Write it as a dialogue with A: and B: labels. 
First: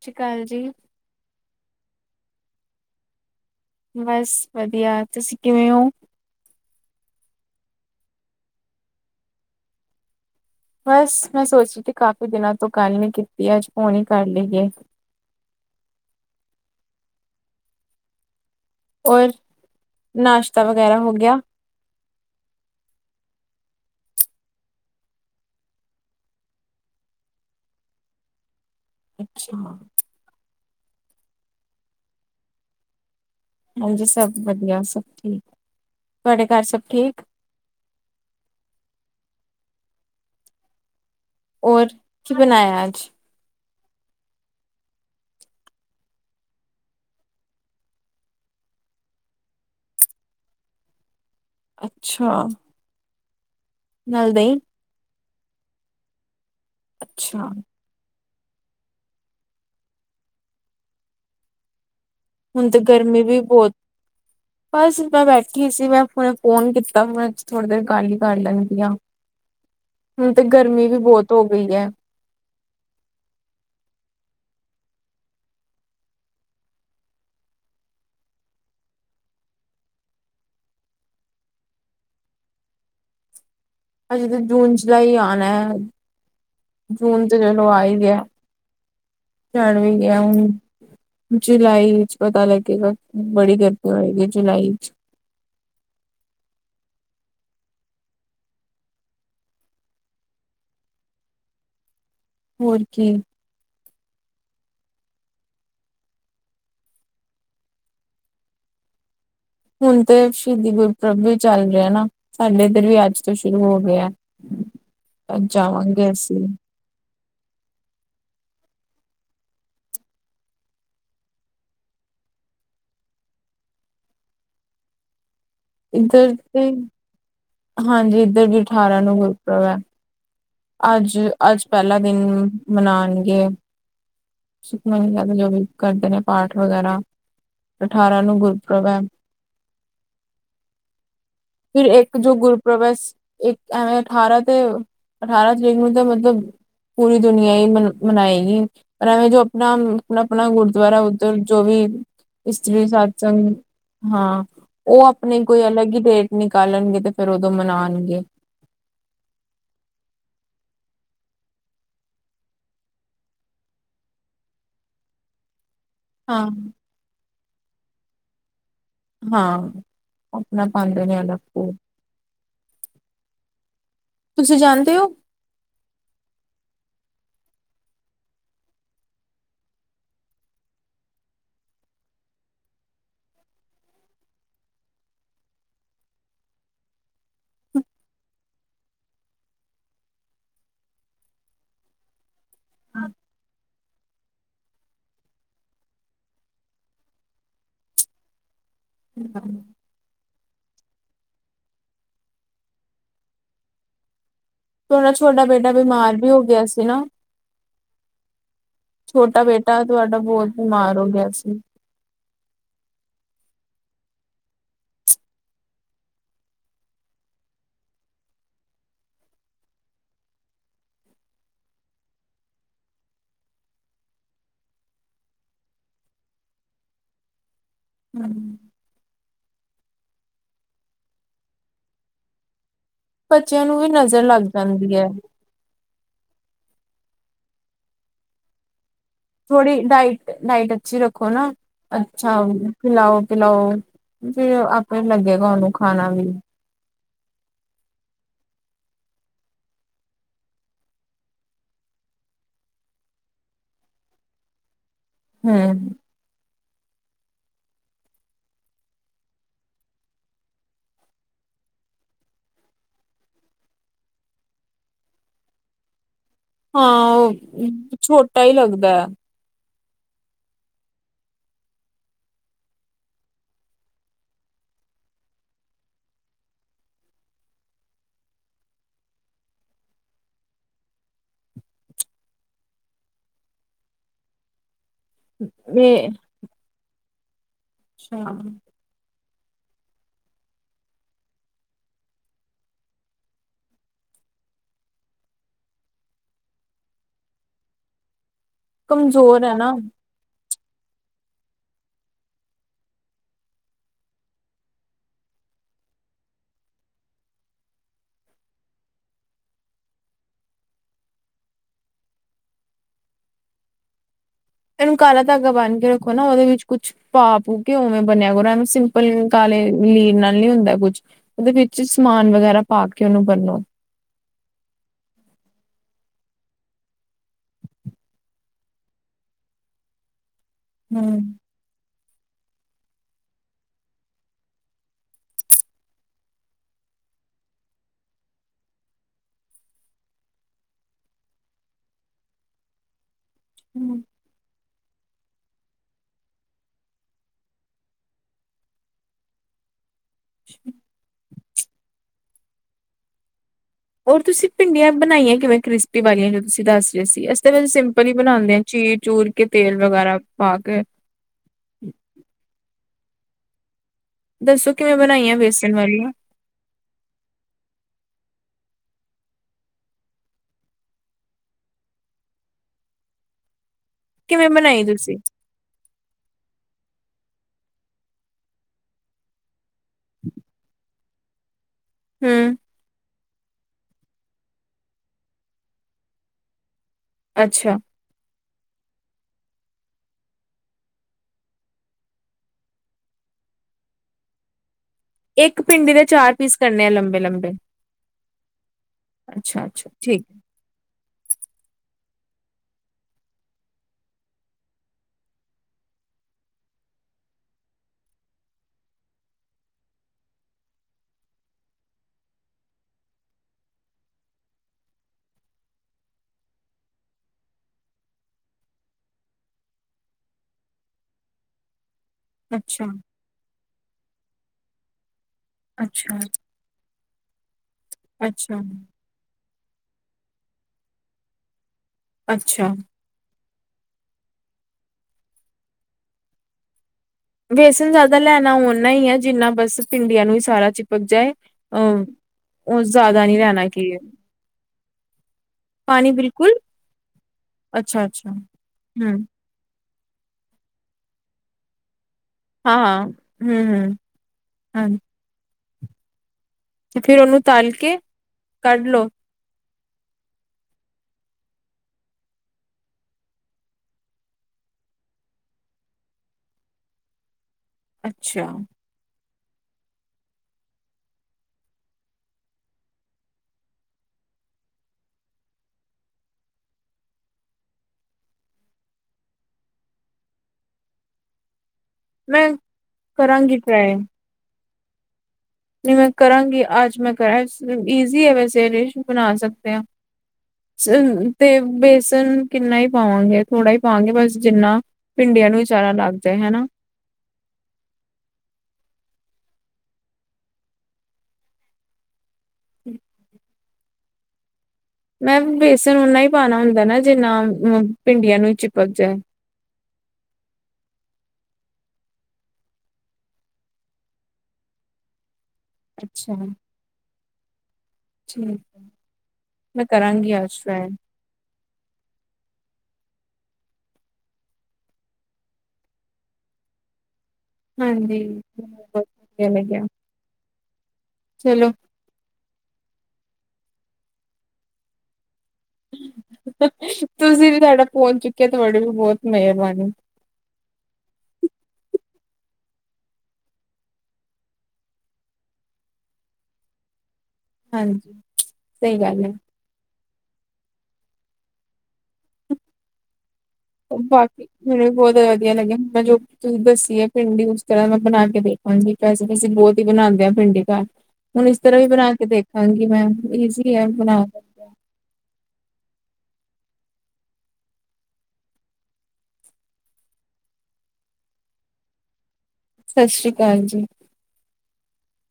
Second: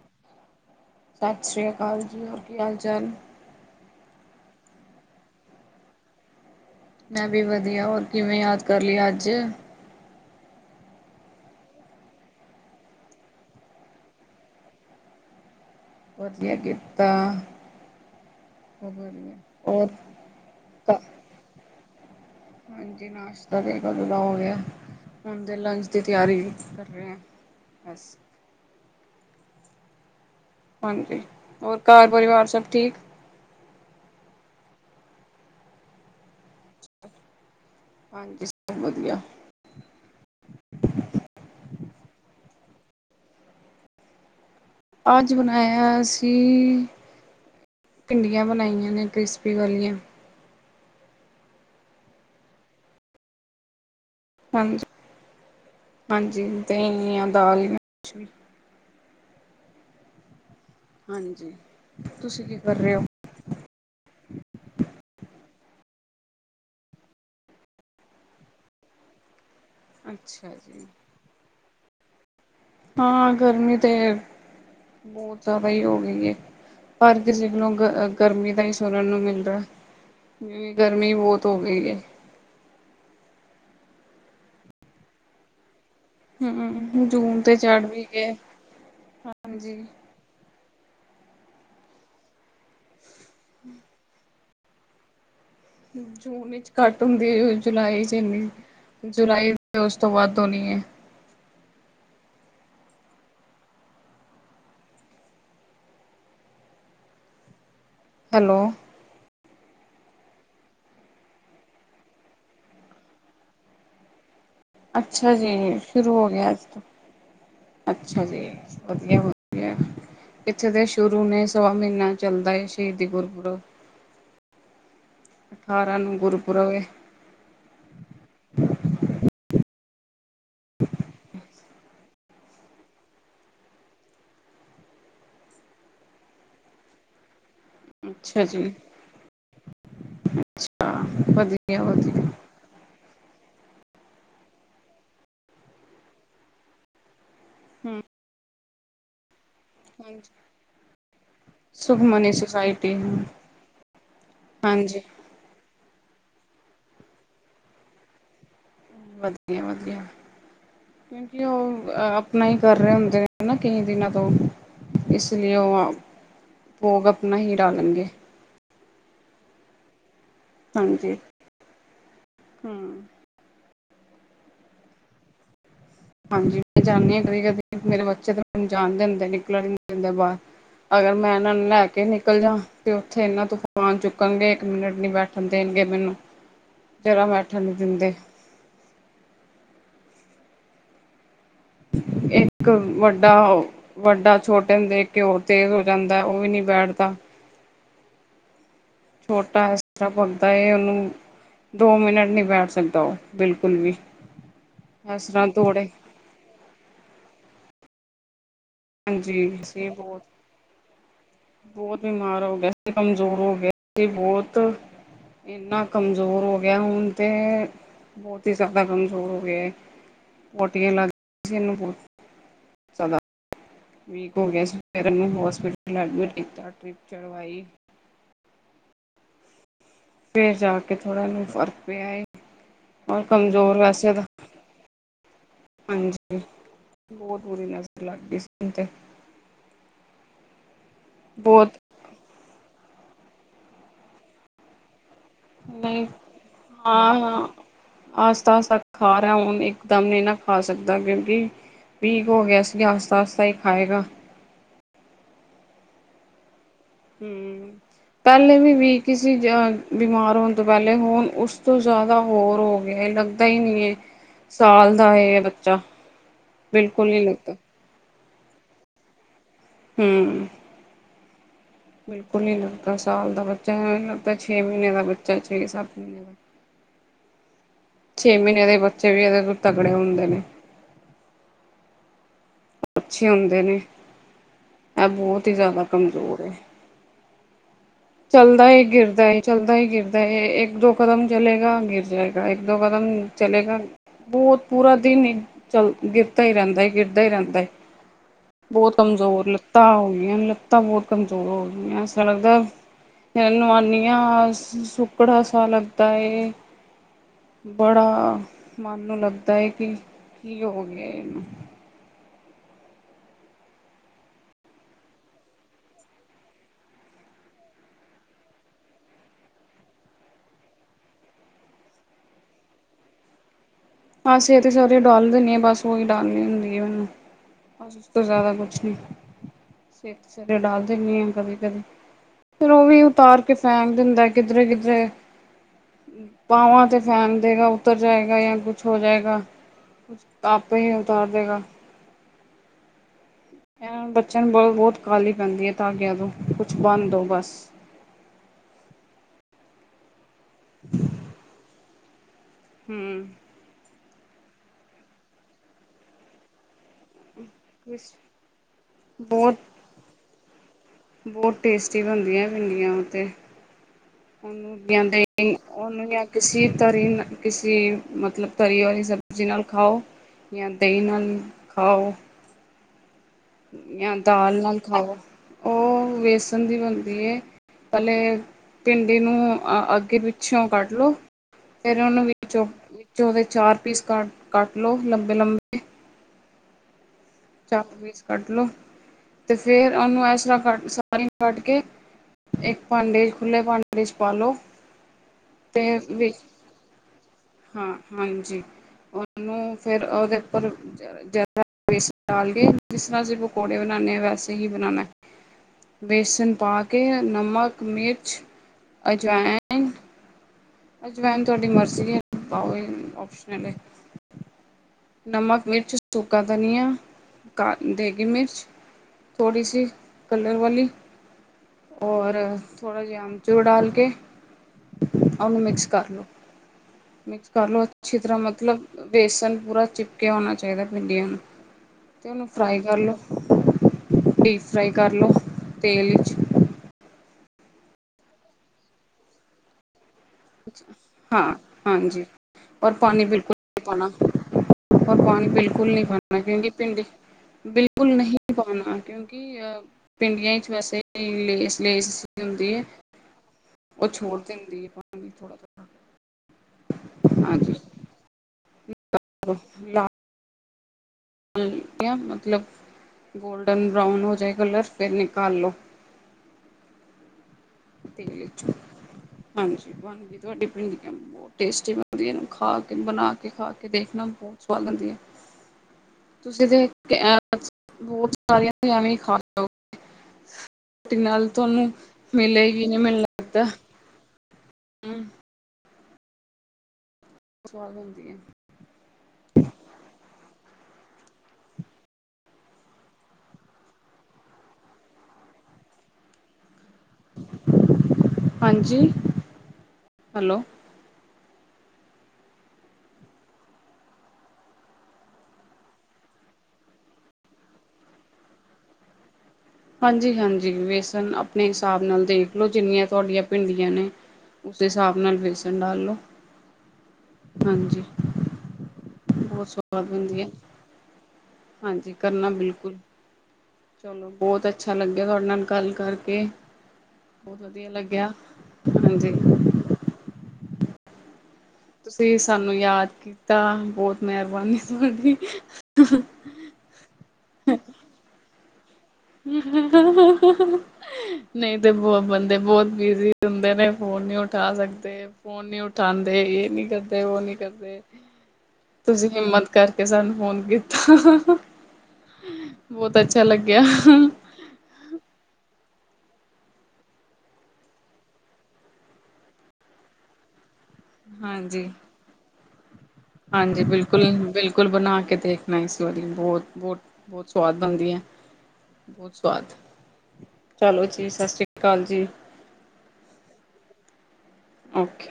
A: ਸਤਿ ਸ਼੍ਰੀ ਅਕਾਲ ਜੀ
B: ਸਤਿ ਸ੍ਰੀ ਅਕਾਲ ਕੀ ਹਾਲ ਚਾਲ
A: ਬਸ ਵਧੀਆ, ਤੁਸੀਂ ਕਿਵੇਂ ਹੋ?
B: ਮੈਂ ਵੀ ਵਧੀਆ, ਹੋਰ ਕਿਵੇਂ ਯਾਦ ਕਰ ਲਈ ਅੱਜ?
A: ਬਸ ਮੈਂ ਸੋਚੀ ਸੀ ਕਾਫੀ ਦਿਨਾਂ ਤੋਂ ਗੱਲ ਨੀ ਕੀਤੀ ਅੱਜ ਹੁਣ ਹੀ ਕਰ ਲਈਏ
B: ਵਧੀਆ ਕੀਤਾ [unintelligible]
A: ਔਰ
B: ਗਿਆ ਹੁ
A: ਨਾਸ਼ਤਾ ਵਗੈਰਾ ਹੋ ਗਿਆ
B: ਤੇ ਲੰਚ ਦੀ ਤਿਆਰੀ ਕਰ ਰਹੇ ਆ ਬਸ
A: ਅੱਛਾ
B: ਹਾਂਜੀ ਹੋਰ ਘਰ ਪਰਿਵਾਰ ਸਭ ਠੀਕ
A: ਹਾਂਜੀ ਸਭ ਵਧੀਆ ਸਭ ਠੀਕ ਤੁਹਾਡੇ ਘਰ ਸਭ ਠੀਕ
B: ਹਾਂਜੀ ਸਭ ਵਧੀਆ
A: ਔਰ, ਕੀ ਬਣਾਇਆ ਅਜ?
B: ਅੱਜ ਬਣਾਇਆ ਸੀ ਭਿੰਡੀਆਂ ਬਣਾਈਆਂ ਨੇ ਕ੍ਰਿਸਪੀ ਵਾਲੀਆਂ
A: ਅੱਛਾ ਨਾਲ ਦਹੀ
B: ਹਾਂਜੀ ਹਾਂਜੀ [unintelligible] ਹਾਂਜੀ ਤੁਸੀਂ ਕੀ
A: ਹੁਣ
B: ਕਰ
A: ਤੇ
B: ਰਹੇ ਹੋ
A: ਗਰਮੀ ਵੀ ਬਹੁਤ ਬਸ ਮੈਂ ਬੈਠੀ ਸੀ ਮੈਂ ਹੁਣੇ ਫੋਨ ਕੀਤਾ ਹੁਣ ਥੋੜ੍ਹੀ ਦੇਰ ਗੱਲ ਹੀ ਕਰ ਲੈਂਦੀ ਆ ਹੁਣ ਤੇ
B: ਅੱਛਾ ਜੀ
A: ਗਰਮੀ ਵੀ ਬਹੁਤ ਹੋ ਗਈ ਹੈ
B: ਹਾਂ ਗਰਮੀ ਤੇ ਬਹੁਤ ਜ਼ਿਆਦਾ ਹੀ ਹੋ ਗਈ ਹੈ ਪਰ ਕਿਸੇ ਕੋਲੋਂ ਗਰਮੀ ਦਾ ਹੀ ਸੁਣਨ ਨੂੰ ਮਿਲਦਾ ਗਰਮੀ ਬਹੁਤ ਹੋ ਗਈ ਹੈ।
A: ਅਜ ਤਾਂ ਜੂਨ ਜੁਲਾਈ ਆਉਣਾ ਹੈ
B: ਹਮ ਜੂਨ ਤੇ ਚੜ ਵੀ ਗਿਆ
A: ਝੜ
B: ਹਾਂਜੀ
A: ਵੀ ਗਿਆ ਹੁਣ ਜੁਲਾਈ ਵਿੱਚ ਪਤਾ ਲੱਗੇਗਾ ਬੜੀ ਗਰਮੀ ਹੋ ਰਹੀ ਹੈ ਜੁਲਾਈ
B: ਜੂਨ ਵਿੱਚ ਘੱਟ ਹੁੰਦੀ ਹੈ ਜੁਲਾਈ ਚ ਇੰਨੀ ਜੁਲਾਈ ਉਸ ਤੋਂ ਵੱਧ ਹੋਣੀ ਹੈ
A: ਹੋਰ ਕੀ
B: ਹੈਲੋ
A: ਹੁਣ ਤੇ ਸ਼ਹੀਦੀ ਗੁਰਪ੍ਰਬ ਵੀ ਚੱਲ ਰਿਹਾ ਨਾ ਸਾਡੇ ਇੱਧਰ ਵੀ ਅੱਜ ਤੋਂ ਸ਼ੁਰੂ ਹੋ ਗਿਆ
B: ਅੱਛਾ
A: ਅੱਜ
B: ਜੀ
A: ਜਾਵਾਂਗੇ
B: ਸ਼ੁਰੂ ਹੋ
A: ਅਸੀਂ
B: ਗਿਆ ਅੱਜ ਤੋਂ ਅੱਛਾ ਜੀ ਵਧੀਆ ਵਧੀਆ ਇੱਥੇ ਦੇ ਸ਼ੁਰੂ ਨੇ ਸਵਾ ਮਹੀਨਾ ਚੱਲਦਾ ਹੈ ਸ਼ਹੀਦੀ ਗੁਰਪੁਰਬ ਅਠਾਰਾਂ ਨੂੰ
A: ਇੱਧਰ ਤੇ
B: ਗੁਰਪੁਰਬ ਹੈ।
A: ਹਾਂਜੀ ਇੱਧਰ ਵੀ ਅਠਾਰਾਂ ਨੂੰ ਗੁਰਪੁਰਬ ਹੈ ਅੱਜ ਅੱਜ ਪਹਿਲਾ ਦਿਨ ਮਨਾਉਣਗੇ ਸੁਖਮਨੀ ਸਾਹਿਬ ਦਾ ਜੋ ਵੀ ਕਰਦੇ ਨੇ ਪਾਠ ਵਗੈਰਾ। ਅਠਾਰਾਂ ਨੂੰ
B: ਅੱਛਾ ਜੀ
A: ਗੁਰਪੁਰਬ ਏ
B: ਅੱਛਾ ਵਧੀਆ
A: ਫਿਰ ਇੱਕ
B: ਵਧੀਆ
A: ਜੋ ਗੁਰਪੂਰਬ ਇੱਕ। ਐਵੇਂ ਅਠਾਰਾਂ ਤੇ ਅਠਾਰਾਂ ਤਰੀਕ ਨੂੰ ਤਾਂ ਮਤਲਬ ਪੂਰੀ। ਦੁਨੀਆਂ ਹੀ
B: ਹਮ
A: ਮਨਾਏਗੀ। ਪਰ ਐਵੇਂ ਜੋ। ਆਪਣਾ
B: ਹਾਂਜੀ
A: ਆਪਣਾ ਗੁਰਦੁਆਰਾ ਉੱਧਰ ਜੋ ਵੀ
B: ਸੁਖਮਨੀ
A: ਇਸਤਰੀ
B: ਸੁਸਾਇਟੀ
A: ਸਤਸੰਗ ਹਾਂ
B: ਹਾਂਜੀ
A: ਉਹ ਆਪਣੀ ਕੋਈ ਅਲੱਗ ਹੀ ਡੇਟ। ਨਿਕਾਲਣਗੇ ਤੇ ਫਿਰ ਉਦੋਂ ਮਨਾਉਣਗੇ।
B: ਵਧੀਆ ਵਧੀਆ ਕਿਉਂਕਿ ਉਹ ਆਪਣਾ ਹੀ ਕਰ ਰਹੇ ਹੁੰਦੇ ਨੇ ਹਨ ਨਾ ਕਈ ਦਿਨਾਂ ਤੋਂ ਇਸ ਲਈ ਉਹ।
A: ਹਾਂ
B: ਭੋਗ ਆਪਣਾ ਹੀ। [unintelligible]
A: ਹਾਂ ਆਪਣਾ
B: ਹਾਂਜੀ
A: ਪਾਉਂਦੇ ਅਲਗ ਤੋ।
B: ਹਮ
A: ਤੁਸੀਂ ਜਾਣਦੇ ਹੋ।
B: ਹਾਂਜੀ, ਮੈਂ ਜਾਣਦੀ ਹਾਂ ਕਦੀ-ਕਦੀ ਮੇਰੇ ਬੱਚੇ ਤਾਂ ਮੈਨੂੰ ਜਾਣ ਨੀ ਦੇਂਦੇ, ਨਿਕਲਣ ਨੀ ਦਿੰਦੇ ਬਾਹਰ, ਅਗਰ ਮੈਂ ਇਹਨਾਂ ਨੂੰ ਲੈ ਕੇ ਨਿਕਲ ਜਾਂ ਤੇ ਉੱਥੇ ਇਹਨਾ ਤੂਫਾਨ ਚੁੱਕਣਗੇ ਇੱਕ ਮਿੰਟ ਨੀ ਬੈਠਣ ਦੇਣਗੇ ਮੈਨੂੰ, ਜ਼ਰਾ ਬੈਠਣ ਨੀ ਦਿੰਦੇ। ਇਹ ਕ ਵੱਡਾ ਹੋਓ ਵੱਡਾ, ਛੋਟੇ ਹੁੰ ਦੇਖ ਕੇ ਹੋਰ ਤੇਜ਼ ਹੋ ਜਾਂਦਾ ਉਹ ਵੀ ਨੀ ਬੈਠਦਾ। ਛੋਟਾ ਇਸ ਤਰ੍ਹਾਂ ਬ ਤਾਹੀਂ ਇਹ ਉਹਨੂੰ ਦੋ ਮਿੰਟ ਨਹੀਂ ਬੈਠ ਸਕਦਾ ਉਹ ਬਿਲਕੁਲ ਵੀ।
A: ਤੋਹਾਡਾ
B: ਇਸ
A: ਛੋਟਾ
B: ਤਰ੍ਹਾਂ
A: ਬੇਟਾ
B: ਦੌੜੇ
A: ਬਿਮਾਰ ਵੀ ਹੋ ਗਿਆ ਸੀ ਨਾ। ਛੋਟਾ
B: ਹਾਂਜੀ
A: ਬੇਟਾ
B: ਅਸੀਂ
A: ਤੁਹਾਡਾ ਬਹੁਤ ਬਿਮਾਰ ਹੋ ਗਿਆ ਸੀ।
B: ਬਹੁਤ ਬਿਮਾਰ ਹੋਯਾ ਸੀ ਕਮਜੋਰ ਹੋ ਸੀ ਬਹੁਤ ਇੰਨਾ ਕਮਜ਼ੋਰ ਹੋ ਗਿਆ ਹੁਣ ਤੇ ਬਹੁਤ ਹੀ ਜ਼ਿਆਦਾ ਕਮਜ਼ੋਰ ਹੋ ਗਇਆ, ਪੋਟੀਆਂ ਲੱਗ ਗਈਆਂ ਸੀ ਇਹਨੂੰ ਬਹੁਤ ਜ਼ਿਆਦਾ। ਵੀਕ ਹੋ ਗਿਆ ਸੁ ਹੋਸਪਿਟਲ ਐਡਮਿਟ ਕੀਤਾ ਟ੍ਰਿਪ ਚਢਵਾਈ।
A: ਹੂੰ।
B: ਫਿਰ ਜਾ ਕੇ ਥੋੜ੍ਹਾ ਇਹਨੂੰ ਫਰਕ ਪਿਆ। ਔਰ
A: ਬੱਚਿਆਂ
B: ਕਮਜ਼ੋਰ
A: ਨੂੰ ਵੀ
B: ਵੈਸੇ ਤਾਂ
A: ਨਜ਼ਰ ਲੱਗ ਜਾਂਦੀ ਹੈ।
B: ਹਾਂਜੀ ਬਹੁਤ ਬੁਰੀ ਨਜ਼ਰ ਲੱਗ ਗਈ ਸੀ ਤੇ।
A: ਥੋੜੀ ਡਾਇਟ ਡਾਇਟ ਅੱਛੀ ਰੱਖੋ ਨਾ,
B: ਬਹੁਤ
A: ਅੱਛਾ। ਖਿਲਾਓ-ਪਿਲਾਓ ਫਿਰ ਆਪ। ਫਿਰ ਲੱਗੇਗਾ ਉਹਨੂੰ, ਖਾਣਾ ਵੀ।
B: ਹਾਂ-ਹਾਂ, ਅਸਤਾ- ਸਤਾ ਖਾ ਰਿਹਾ ਹੁਣ ਇਕਦਮ ਨਹੀਂ ਨਾ ਖਾ ਸਕਦਾ, ਕਿਉਂਕਿ ਵੀਕ ਹੋ ਗਿਆ ਸੀ ਅਸਤਾ-ਅਸਤਾ ਹੀ ਖਾਏਗਾ।
A: ਹੂੰ।
B: ਹੂੰ, ਪਹਿਲੇ ਵੀ ਵੀਕ ਸੀ ਬਿਮਾਰ ਹੋਣ ਤੋਂ ਪਹਿਲੇ ਹੁਣ ਉਸ ਤੋਂ ਜ਼ਿਆਦਾ ਹੋਰ ਹੋ ਗਿਆ, ਲੱਗਦਾ ਹੀ ਨਹੀਂ ਹੈ ਸਾਲ ਦਾ ਇਹ ਹੈ ਬੱਚਾ। ਬਿਲਕੁਲ ਨਹੀਂ
A: ਹਾਂ
B: ਲੱਗਦਾ
A: ਛੋਟ ਟਾ ਹੀ ਲੱਗਦਾ।
B: ਹੂੰ। ਬਿਲਕੁਲ, ਨੀ ਲੱਗਦਾ ਸਾਲ ਦਾ ਬੱਚਾ ਇਜ ਲੱਗਦਾ ਛੇ ਮਹੀਨੇ ਦਾ ਬੱਚਾ ਛੇ- ਸੱਤ ਮਹੀਨੇ ਦਾ ਛੇ ਮਹੀਨੇ ਦੇ ਬੱਚੇ ਵੀ ਇਹਦੇ ਕੋਲ ਤਕੜੇ ਹੁੰਦੇ ਨੇ। ਅੱਛੇ ਹੁੰਦੇ ਨੇ। ਇਹ ਬਹੁਤ ਹੀ ਜ਼ਿਆਦਾ
A: ਇਹ
B: ਕਮਜ਼ੋਰ ਏ।
A: ਅੱਛਾ
B: ਚਲਦਾ ਗਿਰਦਾ ਏ। ਚੱਲਦਾ ਹੀ ਗਿਰਦਾ ਹੈ ਇੱਕ-ਦੋ ਕਦਮ ਚਲੇਗਾ ਗਿਰ ਜਾਏਗਾ ਇੱਕ-ਦੋ ਕਦਮ ਚਲੇਗਾ, ਬਹੁਤ ਪੂਰਾ ਦਿਨ ਚੱਲ, ਗਿਰਦਾ ਹੀ ਰਹਿੰਦਾ ਹੈ, ਗਿਰਦਾ ਹੀ ਰਹਿੰਦਾ ਹੈ। ਬਹੁਤ ਕਮਜ਼ੋਰ
A: ਹੈ ਨਾ
B: ਲੱਤਾਂ ਹੋਗਿਆਂ ਲੱ ਲਤਾ ਬਹੁਤ ਕਮਜ਼ੋਰ ਹੋ ਗਈਆਂ, ਐਸਾ ਲੱਗਦਾ ਨਵਾਨਿਆ ਸੁੱਕੜਾ ਸ ਲੱਗਦਾ ਹੈ, ਬੜਾ ਮਨ ਨੂੰ ਲੱਗਦਾ ਹੈ ਕਿ ਕੀ ਹੋ ਗਿਆ ਇਹਨੂੰ।
A: ਇਹਨੂੰ ਕਾਲਾ ਧਾਗਾ ਬੰਨ ਕੇ ਰੱਖੋ ਨਾ, ਉਹਦੇ ਵਿੱਚ ਕੁਛ ਪਾ-ਪੁ ਕੇ ਉਵੇਂ ਬਣਿਆ ਕਰੋ, ਇਹਨੂੰ ਸਿੰਪਲ ਕਾਲੇ ਲੀੜ ਨਾਲ ਨਹੀਂ ਹੁੰਦਾ ਕੁਛ ਉਹਦੇ ਵਿੱਚ ਸਮਾਨ ਵਗੈਰਾ ਪਾ ਕੇ ਉਹਨੂੰ ਬੰਨੋ।
B: ਆ ਸੇਹਤੇ ਸਾਰੇ ਡਾਲਦੇਦੇ ਆ ਬਸ ਉਹੀ ਡਾਲਣੀ ਹੁੰਦੀ ਆ ਮੈਨੂੰ, ਬਸ ਉਸ ਤੋਂ ਜ਼ਿਆਦਾ ਕੁਛ ਨੀ। ਸਵੇਰੇ ਡਾਲ ਦਿੰਦੀ ਹਾਂ
A: ਹਮ
B: ਕਦੇ-ਕਦੇ। ਫਿਰ ਉਹ ਵੀ ਉਤਾਰ ਕੇ ਫੈਕ ਦਿੰਦਾ ਕਿਧਰੇ ਕਿੱਧਰੇ ਬਾਵਾਂ ਤੇ ਫੈਕ ਦੇਗਾ ਉਤਰ ਜਾਏਗਾ ਜਾਂ ਕੁਛ ਹੋ ਜਾਏਗਾ ਕੁਛ ਆਪੇ ਹੀ ਉਤਾਰ ਦੇਗਾ ਕ ਬੱਚਨ ਬਹੁਤ ਬਹੁਤ [unintelligible] ਕਾਹਾਲੀ ਪੈਂਦੀ ਹੈ ਤਾਂ ਧਾਗਿਆਂ ਤੋਂਕੁਛ ਬੰਣ ਦਉ ਬਸ
A: ਹ
B: ਹਮ
A: ਹੋਰ ਤੁਸੀਂ ਭਿੰਡੀਆਂ ਬਣਾਈਆਂ ਕਿਵੇਂ ਕ੍ਰਿਸਪੀ ਵਾਲੀਆਂ ਜੋ ਤੁਸੀਂ ਦੱਸ ਰਹੇ ਸੀ ਤੇ ਸਿੰਪਲ ਹੀ ਬਣਾਉਂਦੇ ਆ ਚੀਰ ਚੂਰ ਕੇ
B: ਬਹੁਤ
A: ਤੇਲ ਵਗੈਰਾ ਪਾ ਕੇ
B: ਬਹੁਤ ਟੇਸਟੀ ਬਣਦੀਆਂ ਭਿੰਡੀਆਂ ਤੇ
A: ਦੱਸੋ
B: ਉਹਨੂੰ
A: ਕਿਵੇਂ
B: ਜਾਂਦੇ
A: ਬਣਾਈਆਂ ਬੇਸਣ
B: ਉਹਨੂੰ
A: ਵਾਲੀਆਂ
B: ਜਾਂ ਕਿਸੇ ਤਰ੍ਹਾਂ ਕਿਸੇ ਮਤਲਬ ਤਰੀ ਵਾਲੀ ਸਬਜ਼ੀ ਨਾਲ ਖਾਓ ਜਾਂ ਦਹੀਂ ਨਾਲ ਖਾਓ ਜਾਂ
A: ਕਿਵੇਂ
B: ਦਾਲ ਨਾਲ
A: ਬਣਾਈ
B: ਖਾਓ
A: ਤੁਸੀਂ
B: ਉਹ ਵੇਸਣ ਦੀ ਬ ਪਹਿਲੇ ਭਿੰਡੀ ਨੂੰ ਅੱਗੇ ਪਿੱਛੋਂ ਕੱਢ ਲਓ ਫਿਰ ਉਹਨੂੰ
A: ਹੂੰ
B: ਵਿੱਚੋ ੋਂ ਦੇ ਚਾਰ ਪੀਸ ਕੱਟ ਲੋ ਲੰਬੇ ਲੰਬੇ
A: ਅੱਛਾ
B: ਚਾਰ ਬੀ ਕੱਟ ਲਓ ਅਤੇ ਫਿਰ ਉਹਨੂੰ ਇਸ ਤਰ੍ਹਾਂ ਕੱਟ ਸਾਰੀਆਂ ਕੱਟ ਕੇ ਇੱਕ ਭਾਂਡੇ 'ਚ ਖੁੱਲ੍ਹੇ ਭਾਂਡੇ 'ਚ ਪਾ ਲਉ
A: ਇੱਕ
B: ਤੇ
A: ਭਿੰਡੀ ਦੇ
B: ਵੀ
A: ਚਾਰ ਪੀਸ ਕਰਨੇ ਆ ਲੰਬੇ ਲੰਬੇ
B: ਹਾਂ ਹਾਂਜੀ ਉਹਨੂੰ
A: ਅੱਛਾ ਅੱਛਾ
B: ਫਿਰ
A: ਠੀਕ
B: ਉਸਦੇ ਉਪਰ ਜ਼ਦਾ ਵੇਸ ਜਿਸ ਨਾਲ ਸਿਰਫ ਪਕੋੜੇ ਬਣਾਉਦੇ ਵੈਸੇ ਹੀ ਬਣਾਣਾ ਬੇਸਨ ਪਾ ਕੇ ਨਮਕ ਮਿਰਚ ਅਜਵੇਨ ਅੱਜਵੈਨ ਤੁਹਾਡੀ ਮਰਜ਼ੀ ਪਾਓ ਆਪ ਓਪਸ਼ਨਾਲ ਹੈ ਨਮਕ ਮਿਰਚ ਸੁਕਾ ਧਨੀਆ ਕਾ ਦੇਗੀ ਮਿਰਚ ਥੋੜ੍ਹੀ ਸੀ ਕਲਰ ਵਾਲੀ ਔਰ
A: ਹੈ। ਅੱਛਾ
B: ਥੋੜਾ ਜਿਹਾ ਆਮਚੂਰ ਡਾਲ ਤੇ ਉਹਨੂੰ ਮਿਕਸ ਕਰ
A: ਅੱਛਾ
B: ਲੋ ਮਿਕਸ ਕਰ ਲਉ ਅੱਛੀ ਤਰ੍ਹਾਂ
A: ਅੱਛਾ
B: ਮਤਲਬ ਬੇਸਨ ਪੂਰਾ ਚਿਪਕਿਆ ਹੋਣਾ ਚਾਹੀਦਾ ਭਿੰਡੀਆਂ ਨੂੰ ਤੇ ਉਹਨੂੰ
A: ਅੱਛਾ
B: ਫਰਾਈ ਕਰ ਲੋ ਢੀਪ ਫਰਾਈ ਕਰ ਲੋ ਤੇਲ ਵਿੱਚ
A: ਵੇਸਨ ਜ਼ਿਆਦਾ ਲੈਣਾ ਉਨਾ ਈ ਹੈ ਜਿੰਨਾ ਬਸ ਭਿੰਡੀ
B: ਹਾ ਹਾਂਜੀ
A: ਉਹ
B: ਔਰ ਪਾਣੀ
A: ਜ਼ਿਆਦਾ ਨਹੀਂ
B: ਬਿਲਕੁਲ
A: ਲੈਣਾ ਕਿ
B: ਪਾਣਾ ਬਿਲਕੁਲ ਨਹੀਂ
A: ਪਾਣੀ
B: ਪਾਣਾ
A: ਬਿਲਕੁਲ
B: ਕਿਉਂਕਿ ਭਿੰਡੀ
A: ਅੱਛਾ
B: ਬਿਲਕੁਲ
A: ਅੱਛਾ ਹੂੰ
B: ਨਹੀਂ ਪਾਉਣਾ
A: ਹਾਂ
B: ਕਿਉਂਕਿ ਆ ਭਿੰਡੀਆਂ ਚ ਵੈਸੇ ਵੀ ਲੇਸ ਲੇਸ ਹੁੰਦੀ
A: ਹਾਂ
B: ਹੈ
A: ਹਾ ਹੂ ਹੂ
B: ਉਹ ਛੋੜ ਦਿੰਦੀ ਹੈ
A: ਹਾਜ
B: ਪਾਣੀ ਥੋੜਾ ਆਪਾ [unintelligible]
A: ਤੇ ਫੇਰ ਉਹਨੂੰ ਤਲ ਕੇ, ਕੱਢ ਲਓ
B: ਨਾ ਕਿਆ ਮਤਲਬ, ਗੋਲਡਨ ਬਰਾਊਨ ਹੋ ਜਾਏ ਕਲਰ ਫੇਰ ਨਿਕਾਲ ਲੋ ਤੇਲ
A: ਅੱਛਾ
B: ਵਿੱਚੋਂ ਹਾਂਜੀ ਬਣ ਤੁਹਾਡੀ ਭਿੰਡੀਆਂ ਬਹੁਤ ਟੈਸਟੀ ਬਨਦੀ, ਖਾ ਕੇ ਬਣਾ ਕੇ, ਖਾ ਕੇ ਦੇਖਣਾ ਬਹੁਤ ਸਵਾਦ ਹੁੰਦੀ ਆ ਤੁਸੀਂ ਦੇਖ ਕੇ ਬਹੁਤ ਸਾਰੀ ਐਵੇ ਹੀ ਖਾਜੋਗੇ, ਤੇ ਨਾਲ ਤੁਹਾਨੂੰ
A: ਮੈਂ
B: ਮਿਲੇਗੀ
A: ਕਰਾਂਗੀ ਟਰਾਈ
B: ਹੂ
A: ਨਹੀਂ ਮੈਂ ਕਰਾਂਗੀ ਅੱਜ ਮੈਂ ਵੇਸ
B: ਸਵਾਦ
A: ਈਜ਼ੀ
B: ਹੁੰਦੀ
A: ਹੈ ਵੈਸੇ ਬਣਾ ਸਕਦੇ ਹਾ ਤੇ ਬੇਸਨ ਕਿੰਨਾ ਹੀ ਪਾਵਾਂਗੇ ਥੋੜਾ ਹੀ ਪਾਵਾਂਗੇ ਬਸ ਜਿੰਨਾ ਭਿੰਡੀਆਂ ਨੂੰ ਹੀ ਸਾਰਾ ਲੱਗ ਜਾਏ, ਹੈਨਾ
B: ਹਾਂਜੀ, ਹੈਲੋ
A: ਮੇਮ ਬੇਸਨ ਉਨਾ ਹੀ ਪਾਉਣਾ ਹੁੰਦਾ ਨਾ, ਜਿੰਨਾ ਭਿੰਡੀਆਂ ਨੂੰ ਹੀ ਚਿਪਕ ਜਾਏ
B: ਹਾਂਜੀ -ਹਾਂਜੀ ਵੇਸਣ ਆਪਣੇ ਹਿਸਾਬ ਨਾਲ ਦੇਖ ਲਓ ਜਿੰਨੀਆਂ ਤੁਹਾਡੀਆਂ ਭਿੰਡੀਆਂ ਨੇ ਤੇ ਹਿਸਾਬ ਨਾਲ ਵੇਸਣ ਚੰਡਾ ਲੋ
A: ਅੱਛਾ
B: ਹਾਂਜੀ
A: ਠੀਕ
B: ਬਹੁਤ
A: ਮੈਂ
B: ਸਵਾਦ
A: ਕਰਾਂਗੀ
B: ਬਣਦੀਆਂ ਹੈ,
A: ਅੱਜ ਟਰਾਈ
B: ਹਾਂਜੀ ਕਰਨਾ ਬਿਲਕੁਲ ਚਲੋ ਬਹੁਤ ਅੱਛਾ ਲੱਗਿਆ ਤੁਹਾਡੇ ਨਾਲ ਗੱਲ ਕਰਕੇ ਬਹੁਤ ਵਧੀਆ
A: ਹਾਂਜੀ
B: ਲੱਗਿਆ,
A: ਮੈਨੂੰ ਬਹੁਤ
B: ਹਾਂਜੀ
A: ਵਧੀਆ ਲੱਗਿਆ ਚਲੋ
B: ਤੁਸੀਂ ਸਾਨੂੰ ਯਾਦ ਕੀਤਾ ਬਹੁਤ ਮੇਹਰਬਾਨੀ ਤੁਹਾਡੀ
A: ਤੁਸੀਂ ਵੀ ਤੁਹਾਡਾ ਫੋਨ ਚੁੱਕਿਆ ਤੁਹਾਡੇ ਕੋ
B: ਹੂ -ਹੂ- ਹ- ਹ ਨਹੀਂ ਤੇ ਬੌ ਬੰਦੇ ਬੌਤ ਬਿਜ਼ੀ ਹੁੰਦੇ ਨੇ ਫੋਨ ਨੀ ਉਠਾ ਸਕਦੇ ਫੋਨ ਨੀ ਉਠਾਂਦੇ ਯੇ ਨੀ ਕਰ ਤੇ ਔ ਨੀ ਕਰਦੇ।
A: ਹਾਂਜੀ ਸਹੀ ਗੱਲ
B: ਤੁਸੀਂ
A: ਹੈ
B: ਹਿੰਮਤ ਕਰ ਤੇ ਸਾਨੂੰ ਫੋਨ ਕੀਤਾ। ਬਹੁਤ ਅੱਛਾ ਲੱਗਿਆ
A: ਬਾਕੀ ਮੈਨੂੰ ਵੀ ਬੌਤ ਵਧੀਆ ਲੱਗਿਆ। ਮੈਂ ਜੋ ਵੀ ਤੁਸੀਂ ਦੱਸੀ ਐ ਭਿੰਡੀ ਉਸ ਤਰ੍ਹਾਂ ਮੈਂ ਬਣਾ ਕੇ ਦੇਖਾਂਗੀ ਵੈਸੇ ਵੀ ਅਸੀ ਬੌਤ ਬਣਾਦੇ ਆ ਭਿੰਡੀ ਤਾਂ ਹੁਣ ਇਸ ਤਰ੍ਹਾਂ ਵੀ
B: ਹਾਂਜੀ
A: ਬਣਾ ਕੇ ਦੇਖ ਹਾਂਜੀ, ਮੈਮ।
B: ਹਾਂਜੀ, ਬਿਲਕੁਲ, ਬਿਲਕੁਲ ਬਣਾ ਕੇ ਦੇਖਣਾ ਇਸ ਬਹੁਤ -ਬਹੁਤ, ਬਹੁਤ ਸਵਾਦ ਬੰਦੀਆਂ ਏ, ਬਹੁਤ ਸਵਾਦ, ਚਲੋ ਜੀ ਸਤਿ ਸ਼੍ਰੀ ਅਕਾਲ ਜੀ
A: ਸਤਿ ਸ਼੍ਰੀ ਅਕਾਲ ਜੀ
B: ਓਕੇ।